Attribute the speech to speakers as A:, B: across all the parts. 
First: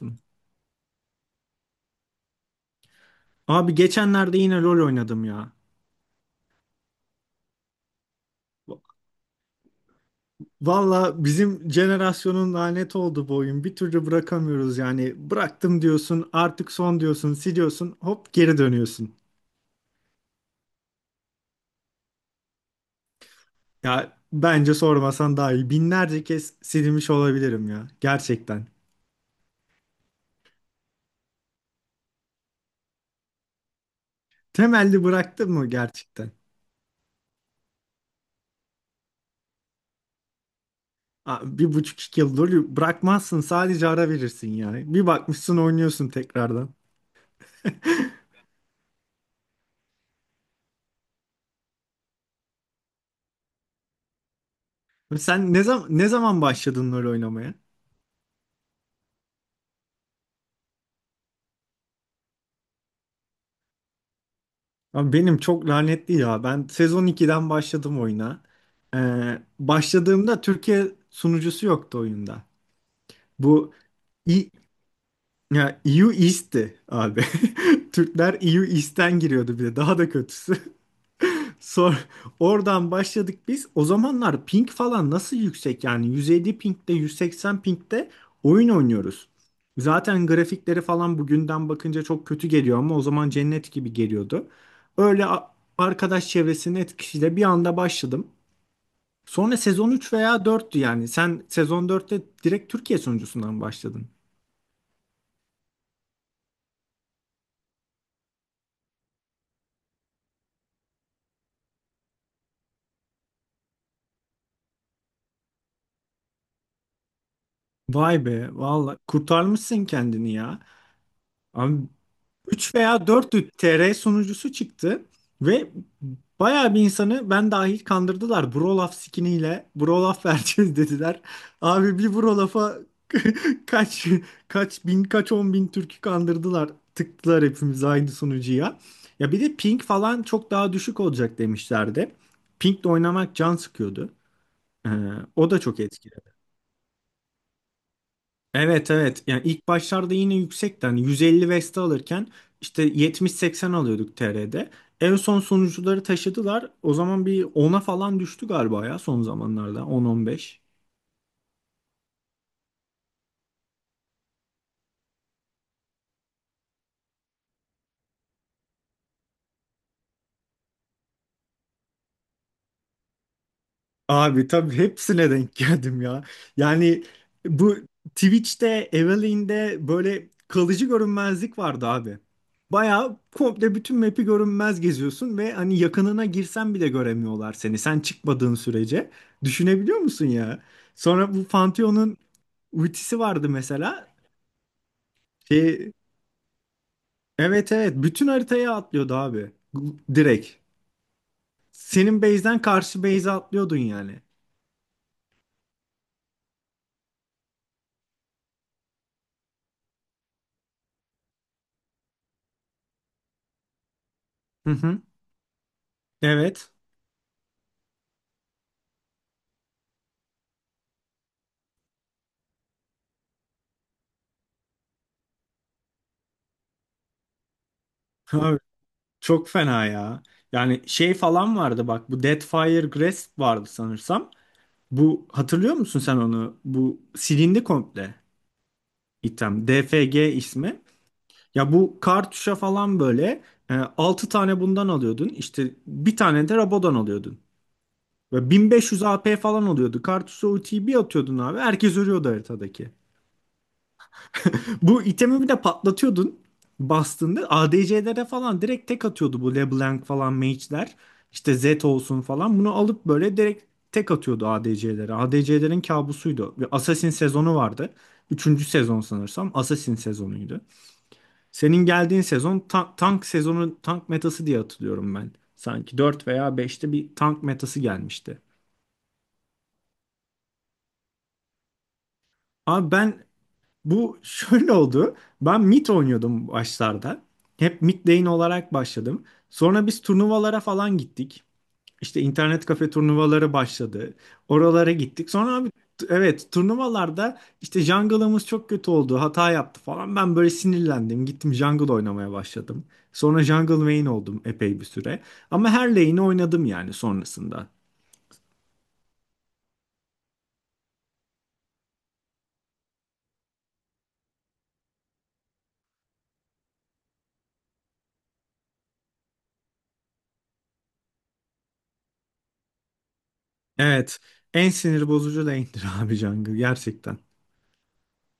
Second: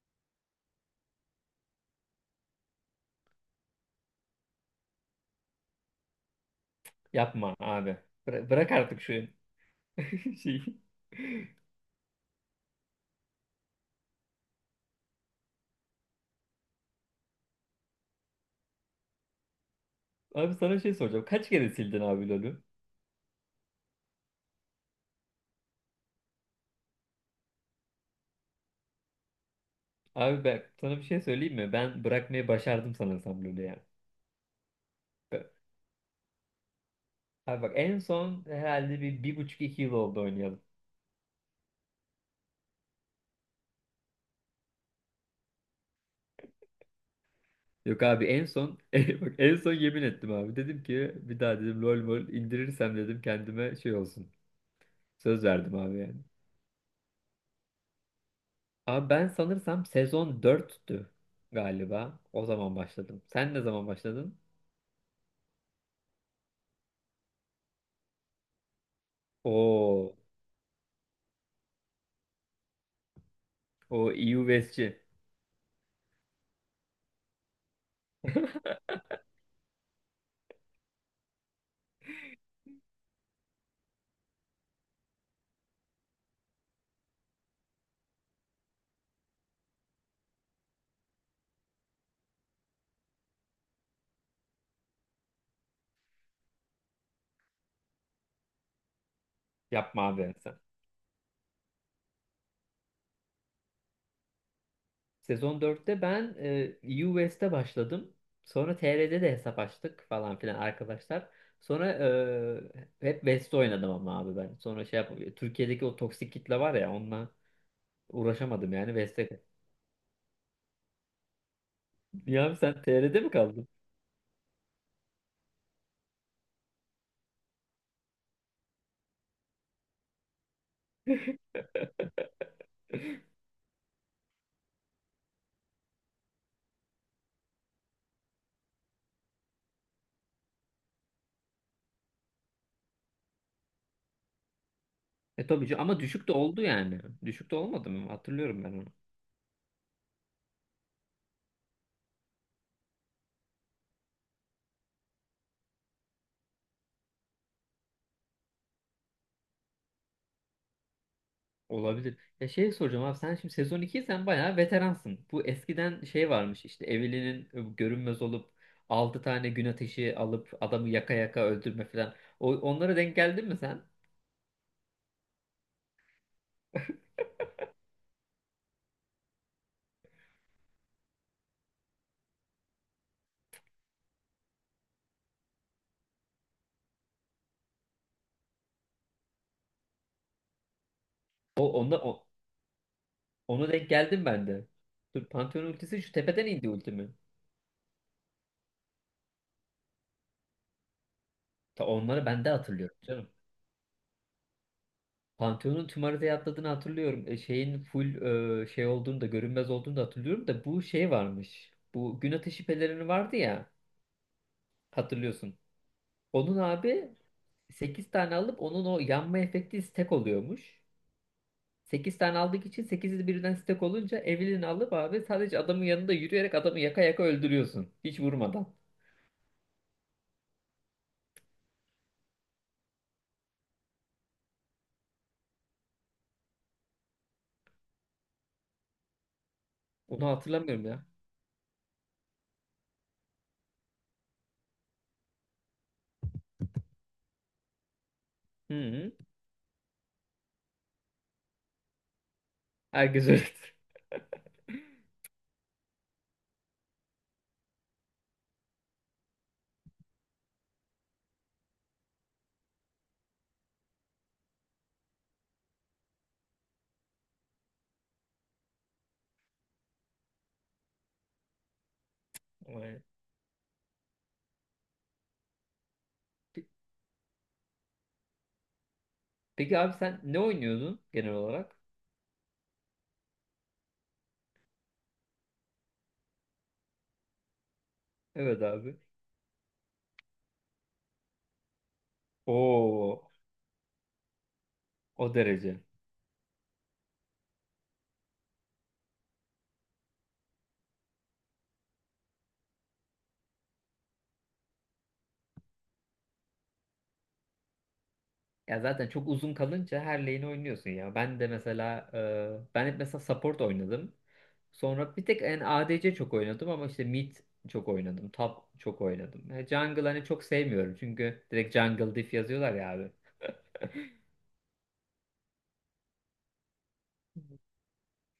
A: Yaptım. Abi geçenlerde yine rol oynadım ya.
B: Yapma abi. Bırak artık şu şeyi.
A: Valla bizim jenerasyonun lanet oldu bu oyun. Bir türlü bırakamıyoruz yani. Bıraktım diyorsun, artık son diyorsun, siliyorsun, hop geri dönüyorsun.
B: Abi sana şey soracağım. Kaç kere sildin abi LoL'ü?
A: Ya bence sormasan daha iyi. Binlerce kez silmiş olabilirim ya. Gerçekten.
B: Abi ben sana bir şey söyleyeyim mi? Ben bırakmayı başardım sanırsam LoL'ü ya.
A: Temelli
B: Be-
A: bıraktın mı gerçekten?
B: Abi bak en son herhalde bir, bir buçuk iki yıl oldu oynayalım.
A: Aa, bir buçuk iki yıl LoL'ü bırakmazsın, sadece ara verirsin yani. Bir bakmışsın oynuyorsun tekrardan.
B: Yok abi en son bak en son yemin ettim abi. Dedim ki bir daha dedim LoL mol indirirsem dedim kendime şey olsun. Söz
A: Sen ne
B: verdim
A: zaman
B: abi
A: ne
B: yani.
A: zaman başladın rol oynamaya?
B: Abi ben sanırsam sezon dörttü galiba. O zaman başladım. Sen ne zaman başladın?
A: Abi benim çok lanetli ya. Ben sezon 2'den başladım oyuna.
B: Oo.
A: Başladığımda Türkiye sunucusu yoktu oyunda. Bu
B: O EU
A: i
B: West'ci.
A: Ya, EU East'ti abi. Türkler EU East'ten giriyordu bir de. Daha da kötüsü. Sor, oradan başladık biz. O zamanlar ping falan nasıl yüksek, yani 150 pingde, 180 pingde oyun oynuyoruz. Zaten grafikleri falan bugünden bakınca çok kötü geliyor ama o zaman cennet gibi geliyordu. Öyle a- Arkadaş çevresinin etkisiyle bir anda başladım. Sonra sezon
B: Yapma
A: 3
B: abi
A: veya
B: sen.
A: 4'tü yani. Sen sezon 4'te direkt Türkiye sonuncusundan başladın.
B: Sezon dörtte ben EU West'e başladım. Sonra TR'de de hesap açtık falan filan arkadaşlar. Sonra hep West'te oynadım ama abi ben. Sonra şey yap Türkiye'deki o toksik kitle var ya onunla
A: Vay be,
B: uğraşamadım yani
A: valla
B: West'e.
A: kurtarmışsın kendini ya. Abi
B: Ya abi sen
A: 3 veya
B: TR'de mi
A: 4,
B: kaldın?
A: TR sunucusu çıktı ve bayağı bir insanı ben dahil kandırdılar. Brolaf skiniyle Brolaf vereceğiz dediler. Abi bir Brolaf'a kaç, kaç bin, kaç on bin Türk'ü kandırdılar. Tıktılar hepimiz aynı sunucuya. Ya bir de ping falan çok daha düşük olacak demişlerdi. Ping'le oynamak can sıkıyordu. Ee,
B: E
A: O da
B: tabii ki
A: çok
B: ama
A: etkili.
B: düşük de oldu yani. Düşük de olmadı mı? Hatırlıyorum ben onu.
A: Evet, evet. Yani ilk başlarda yine yüksekten, hani 150 Vesta alırken işte 70-80 alıyorduk TR'de. En son sonuçları taşıdılar. O zaman bir 10'a falan düştü galiba ya, son zamanlarda 10-15.
B: Olabilir. Ya şey soracağım abi sen şimdi sezon 2 sen bayağı veteransın. Bu eskiden şey varmış işte Eveline'in görünmez olup 6 tane gün ateşi alıp adamı yaka yaka öldürme falan. Onlara denk geldin mi sen?
A: Abi tabii hepsine denk geldim ya. Yani bu Twitch'te, Eveline'de böyle kalıcı görünmezlik vardı abi. Bayağı komple bütün map'i görünmez geziyorsun ve hani yakınına girsen bile göremiyorlar seni, sen çıkmadığın sürece. Düşünebiliyor musun ya? Sonra bu
B: O, onda,
A: Pantheon'un
B: o-
A: ultisi vardı
B: Ona denk
A: mesela.
B: geldim ben de. Dur Pantheon
A: Şey,
B: ultisi şu tepeden indi ultimi.
A: evet, evet, bütün haritaya atlıyordu abi. Direkt.
B: Ta
A: Senin
B: onları ben de
A: base'den
B: hatırlıyorum
A: karşı
B: canım.
A: base'e atlıyordun yani.
B: Pantheon'un tüm haritaya atladığını hatırlıyorum. E, şeyin full şey olduğunu da görünmez olduğunu da hatırlıyorum da bu şey varmış. Bu gün ateşi pelerini vardı ya
A: Hı hı.
B: hatırlıyorsun. Onun
A: Evet.
B: abi 8 tane alıp onun o yanma efekti stack oluyormuş. 8 tane aldık için 8'i birden stack olunca Evelyn'i alıp abi sadece adamın yanında yürüyerek adamı yaka yaka öldürüyorsun. Hiç vurmadan.
A: Çok fena ya. Yani şey falan vardı, bak bu Deathfire Grasp vardı sanırsam. Bu, hatırlıyor musun sen onu? Bu silindi komple item.
B: Onu
A: DFG ismi.
B: hatırlamıyorum ya.
A: Ya bu kartuşa falan böyle 6 tane bundan alıyordun. İşte bir tane de Rabo'dan alıyordun. Ve
B: Hı
A: 1500
B: hı.
A: AP falan oluyordu. Kartuşa ultiyi bir atıyordun abi. Herkes ölüyordu haritadaki.
B: Herkes öyledir.
A: Bu itemi bir de patlatıyordun bastığında. ADC'lere falan direkt tek atıyordu bu LeBlanc falan mage'ler. İşte Zed olsun falan. Bunu alıp böyle direkt tek atıyordu ADC'lere. ADC'lerin kabusuydu. Bir Assassin sezonu vardı. Üçüncü sezon sanırsam Assassin sezonuydu. Senin geldiğin sezon
B: Aynen.
A: tank sezonu, tank metası diye hatırlıyorum ben. Sanki 4 veya
B: Pe-
A: beşte bir tank metası gelmişti.
B: Peki abi sen ne oynuyordun genel olarak?
A: Abi bu şöyle oldu. Ben mid oynuyordum başlarda. Hep mid lane
B: Evet
A: olarak
B: abi.
A: başladım. Sonra biz turnuvalara falan gittik. İşte internet kafe
B: Oo,
A: turnuvaları başladı. Oralara
B: o
A: gittik. Sonra abi
B: derece.
A: evet, turnuvalarda işte jungle'ımız çok kötü oldu. Hata yaptı falan. Ben böyle sinirlendim. Gittim jungle oynamaya başladım. Sonra jungle main oldum epey bir süre. Ama her lane'i oynadım yani sonrasında.
B: Ya zaten çok uzun kalınca her lane'i oynuyorsun ya. Ben de mesela ben hep mesela support oynadım. Sonra bir tek en ADC çok oynadım ama işte mid çok oynadım. Top çok oynadım. Yani jungle hani çok sevmiyorum çünkü direkt jungle diff yazıyorlar ya abi.
A: Evet. En sinir bozucu lane'dir abi jungle, gerçekten.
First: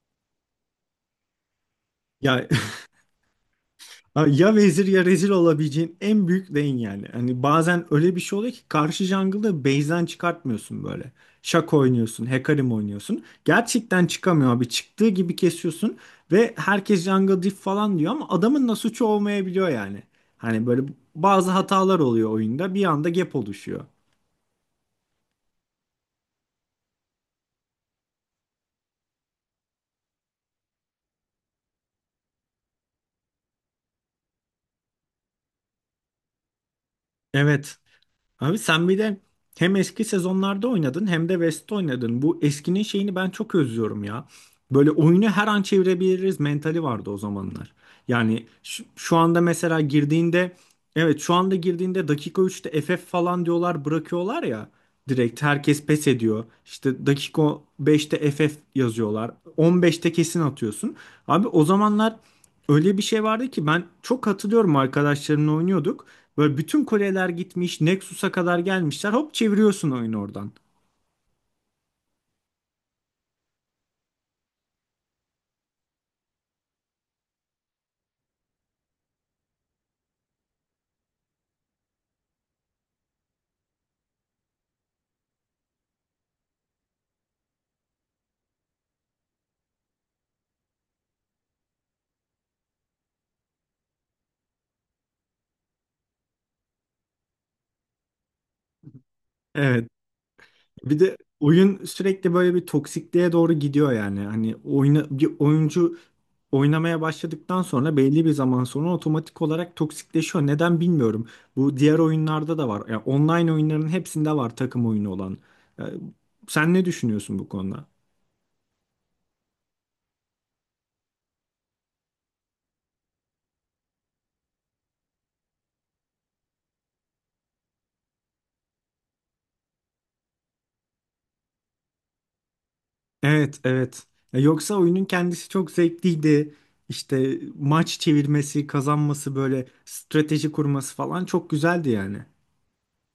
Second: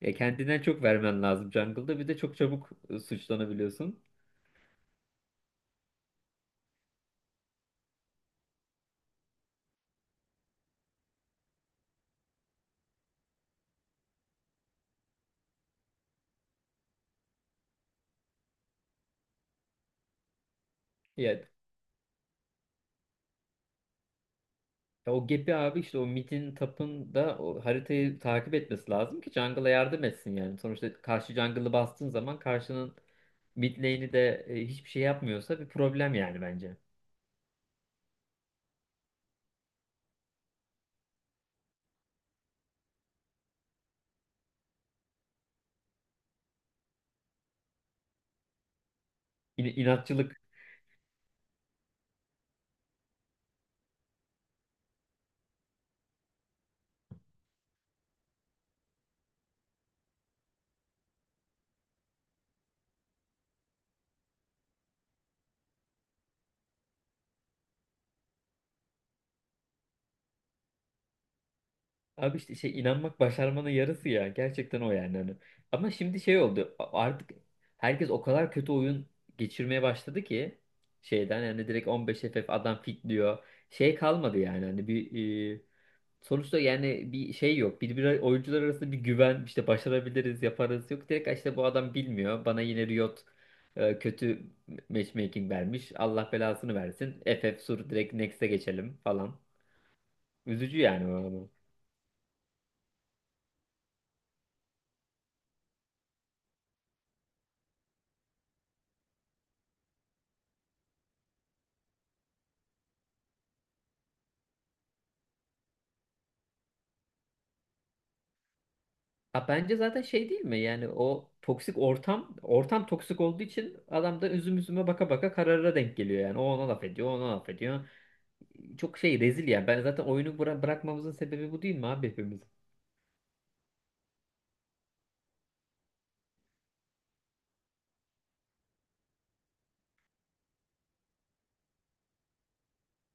B: Ya kendinden çok vermen lazım jungle'da bir de çok
A: Ya
B: çabuk suçlanabiliyorsun.
A: Ha, Ya vezir ya rezil olabileceğin en büyük lane yani. Hani bazen öyle bir şey oluyor ki karşı jungle'da base'den çıkartmıyorsun böyle. Şak oynuyorsun, Hecarim oynuyorsun. Gerçekten çıkamıyor abi. Çıktığı gibi kesiyorsun ve herkes jungle diff falan diyor ama adamın da suçu olmayabiliyor yani. Hani böyle
B: Ya,
A: bazı hatalar oluyor oyunda. Bir anda gap oluşuyor.
B: ya o gap'i abi işte o mid'in tap'ın da o haritayı takip etmesi lazım ki jungle'a yardım etsin yani. Sonuçta karşı jungle'ı bastığın zaman karşının mid lane'i de hiçbir şey yapmıyorsa bir problem yani bence.
A: Evet. Abi sen bir de hem eski sezonlarda oynadın hem de West'te oynadın. Bu eskinin şeyini ben çok özlüyorum ya. Böyle oyunu her an çevirebiliriz mentali vardı o zamanlar. Yani
B: İnatçılık
A: şu anda girdiğinde dakika 3'te FF falan diyorlar, bırakıyorlar ya, direkt herkes pes ediyor. İşte dakika 5'te FF yazıyorlar. 15'te kesin atıyorsun. Abi o zamanlar öyle bir şey vardı ki, ben çok hatırlıyorum, arkadaşlarımla oynuyorduk. Böyle bütün kuleler gitmiş, Nexus'a kadar gelmişler, hop çeviriyorsun oyunu oradan.
B: Abi işte şey inanmak başarmanın yarısı ya. Gerçekten o yani. Hani. Ama şimdi şey oldu. Artık herkes o kadar kötü oyun geçirmeye başladı ki şeyden yani direkt 15 FF adam fitliyor. Şey kalmadı yani. Hani bir sonuçta yani bir şey yok. Bir, oyuncular arasında bir güven işte başarabiliriz, yaparız yok. Direkt işte bu adam bilmiyor. Bana yine Riot kötü matchmaking vermiş. Allah belasını versin. FF sur direkt next'e geçelim falan.
A: Evet.
B: Üzücü
A: Bir
B: yani
A: de
B: o.
A: oyun sürekli böyle bir toksikliğe doğru gidiyor yani. Hani oyna, bir oyuncu oynamaya başladıktan sonra belli bir zaman sonra otomatik olarak toksikleşiyor. Neden bilmiyorum. Bu diğer oyunlarda da var. Yani online oyunların hepsinde var, takım oyunu olan. Ee, Sen ne düşünüyorsun bu konuda?
B: Ha, bence zaten şey değil mi? Yani o toksik ortam, ortam toksik olduğu için adam da üzüm üzüme baka baka karara denk geliyor yani. O ona laf ediyor, o ona laf ediyor. Çok şey rezil yani. Ben zaten oyunu bırakmamızın sebebi bu değil mi abi hepimiz?
A: Evet, evet. Ya, yoksa oyunun kendisi çok zevkliydi. İşte maç çevirmesi, kazanması, böyle strateji kurması falan çok güzeldi yani.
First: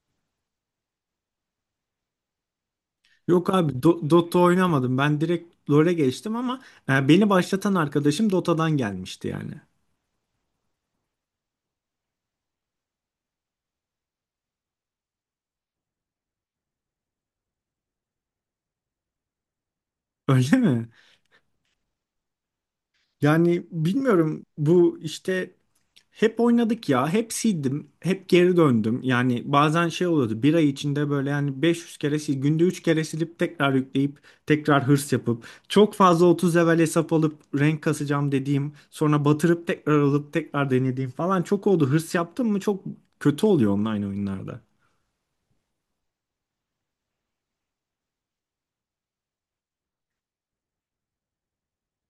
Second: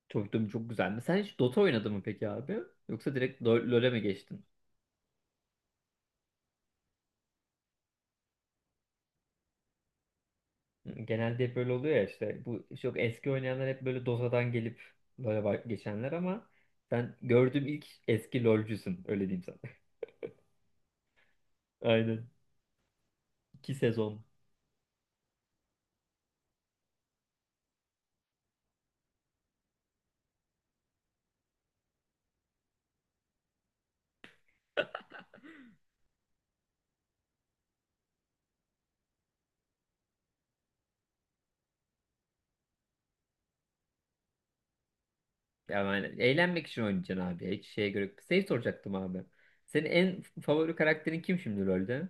B: Çocukluğum çok güzel mi? Sen hiç Dota oynadın mı peki abi? Yoksa direkt
A: Yok abi,
B: LoL'e mi
A: Dota
B: geçtin?
A: oynamadım. Ben direkt LoL'e geçtim ama beni başlatan arkadaşım Dota'dan gelmişti yani.
B: Genelde hep böyle oluyor ya işte. Bu çok eski oynayanlar hep böyle Dota'dan gelip LoL'e geçenler ama ben gördüğüm ilk eski LoL'cüsün öyle diyeyim sana.
A: Öyle mi?
B: Aynen.
A: Yani
B: İki sezon.
A: bilmiyorum, bu işte hep oynadık ya. Hep sildim. Hep geri döndüm. Yani bazen şey oluyordu. Bir ay içinde böyle yani 500 kere sil, günde 3 kere silip tekrar yükleyip tekrar hırs yapıp çok fazla 30 level hesap alıp renk kasacağım dediğim, sonra batırıp tekrar alıp tekrar denediğim falan çok oldu. Hırs yaptım mı çok kötü oluyor online oyunlarda.
B: Yani eğlenmek için oynayacaksın abi. Hiç şeye göre. Şey soracaktım abi. Senin en favori karakterin kim şimdi LoL'de?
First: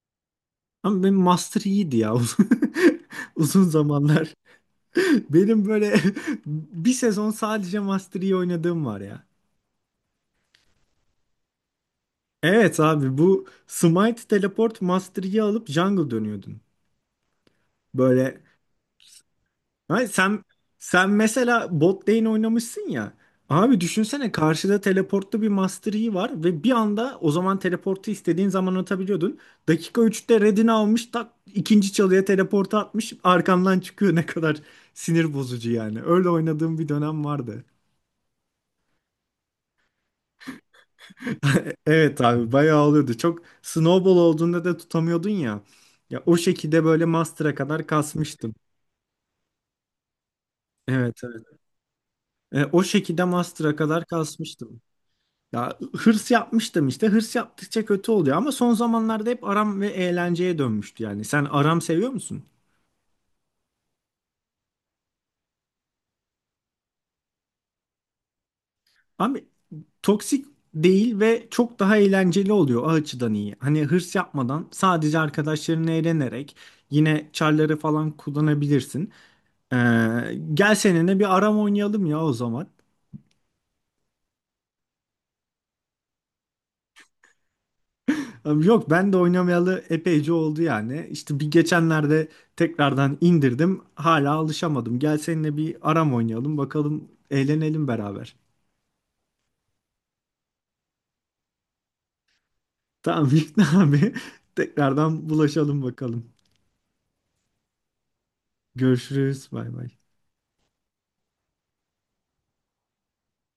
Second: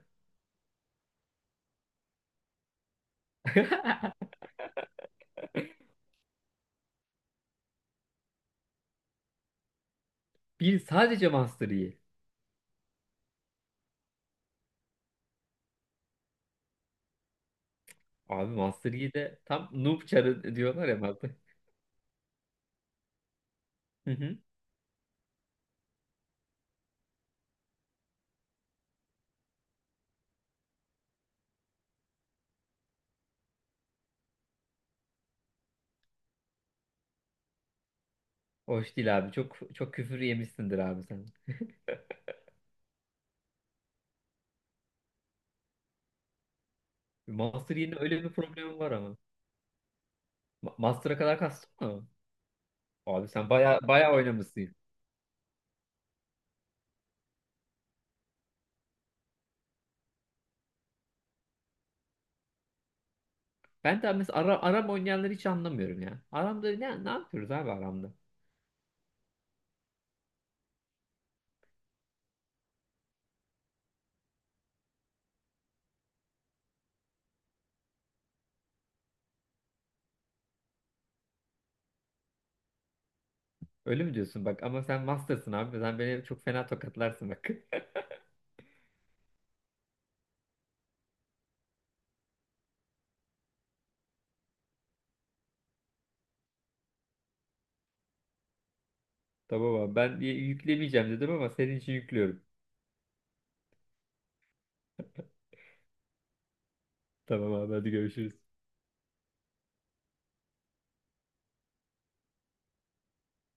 A: Ama benim master iyiydi ya, uzun zamanlar. Benim böyle bir sezon sadece Master Yi oynadığım var ya.
B: Bir sadece Master Yi.
A: Evet abi, bu Smite Teleport Master Yi alıp jungle dönüyordun. Böyle
B: Abi Master Yi de tam noob
A: Hayır, sen
B: çarı diyorlar ya
A: sen
B: Master.
A: mesela bot lane oynamışsın ya. Abi
B: Hı
A: düşünsene,
B: hı.
A: karşıda teleportlu bir Master Yi var ve bir anda, o zaman teleportu istediğin zaman atabiliyordun. Dakika 3'te redini almış, tak ikinci çalıya teleportu atmış, arkandan çıkıyor, ne kadar sinir bozucu yani. Öyle oynadığım bir dönem vardı.
B: Hoş değil abi. Çok çok küfür yemişsindir abi sen.
A: Evet abi, bayağı oluyordu. Çok snowball olduğunda da tutamıyordun ya. Ya o şekilde böyle master'a
B: Master
A: kadar
B: Yi'nin öyle bir
A: kasmıştım.
B: problemi var ama. Master'a
A: Evet,
B: kadar
A: evet.
B: kastın mı?
A: O şekilde
B: Abi sen
A: master'a
B: baya
A: kadar
B: baya oynamışsın.
A: kasmıştım. Ya hırs yapmıştım işte. Hırs yaptıkça kötü oluyor ama son zamanlarda hep aram ve eğlenceye dönmüştü yani. Sen aram seviyor musun?
B: Ben de mesela Aram oynayanları hiç anlamıyorum ya. Aram'da ne yapıyoruz abi Aram'da?
A: Abi toksik değil ve çok daha eğlenceli oluyor, o açıdan iyi. Hani hırs yapmadan sadece arkadaşlarınla eğlenerek yine çarları falan kullanabilirsin. Ee, Gel seninle bir aram oynayalım ya o zaman.
B: Öyle mi diyorsun bak ama sen master'sın abi. Sen beni çok fena tokatlarsın bak.
A: Yok ben de oynamayalı epeyce oldu yani. İşte bir geçenlerde tekrardan indirdim. Hala alışamadım. Gel seninle bir aram oynayalım, bakalım eğlenelim beraber.
B: Tamam abi ben yüklemeyeceğim dedim ama senin için yüklüyorum.
A: Tamam. Vicdan abi, tekrardan bulaşalım bakalım.
B: Tamam abi hadi görüşürüz.
A: Görüşürüz, bay bay.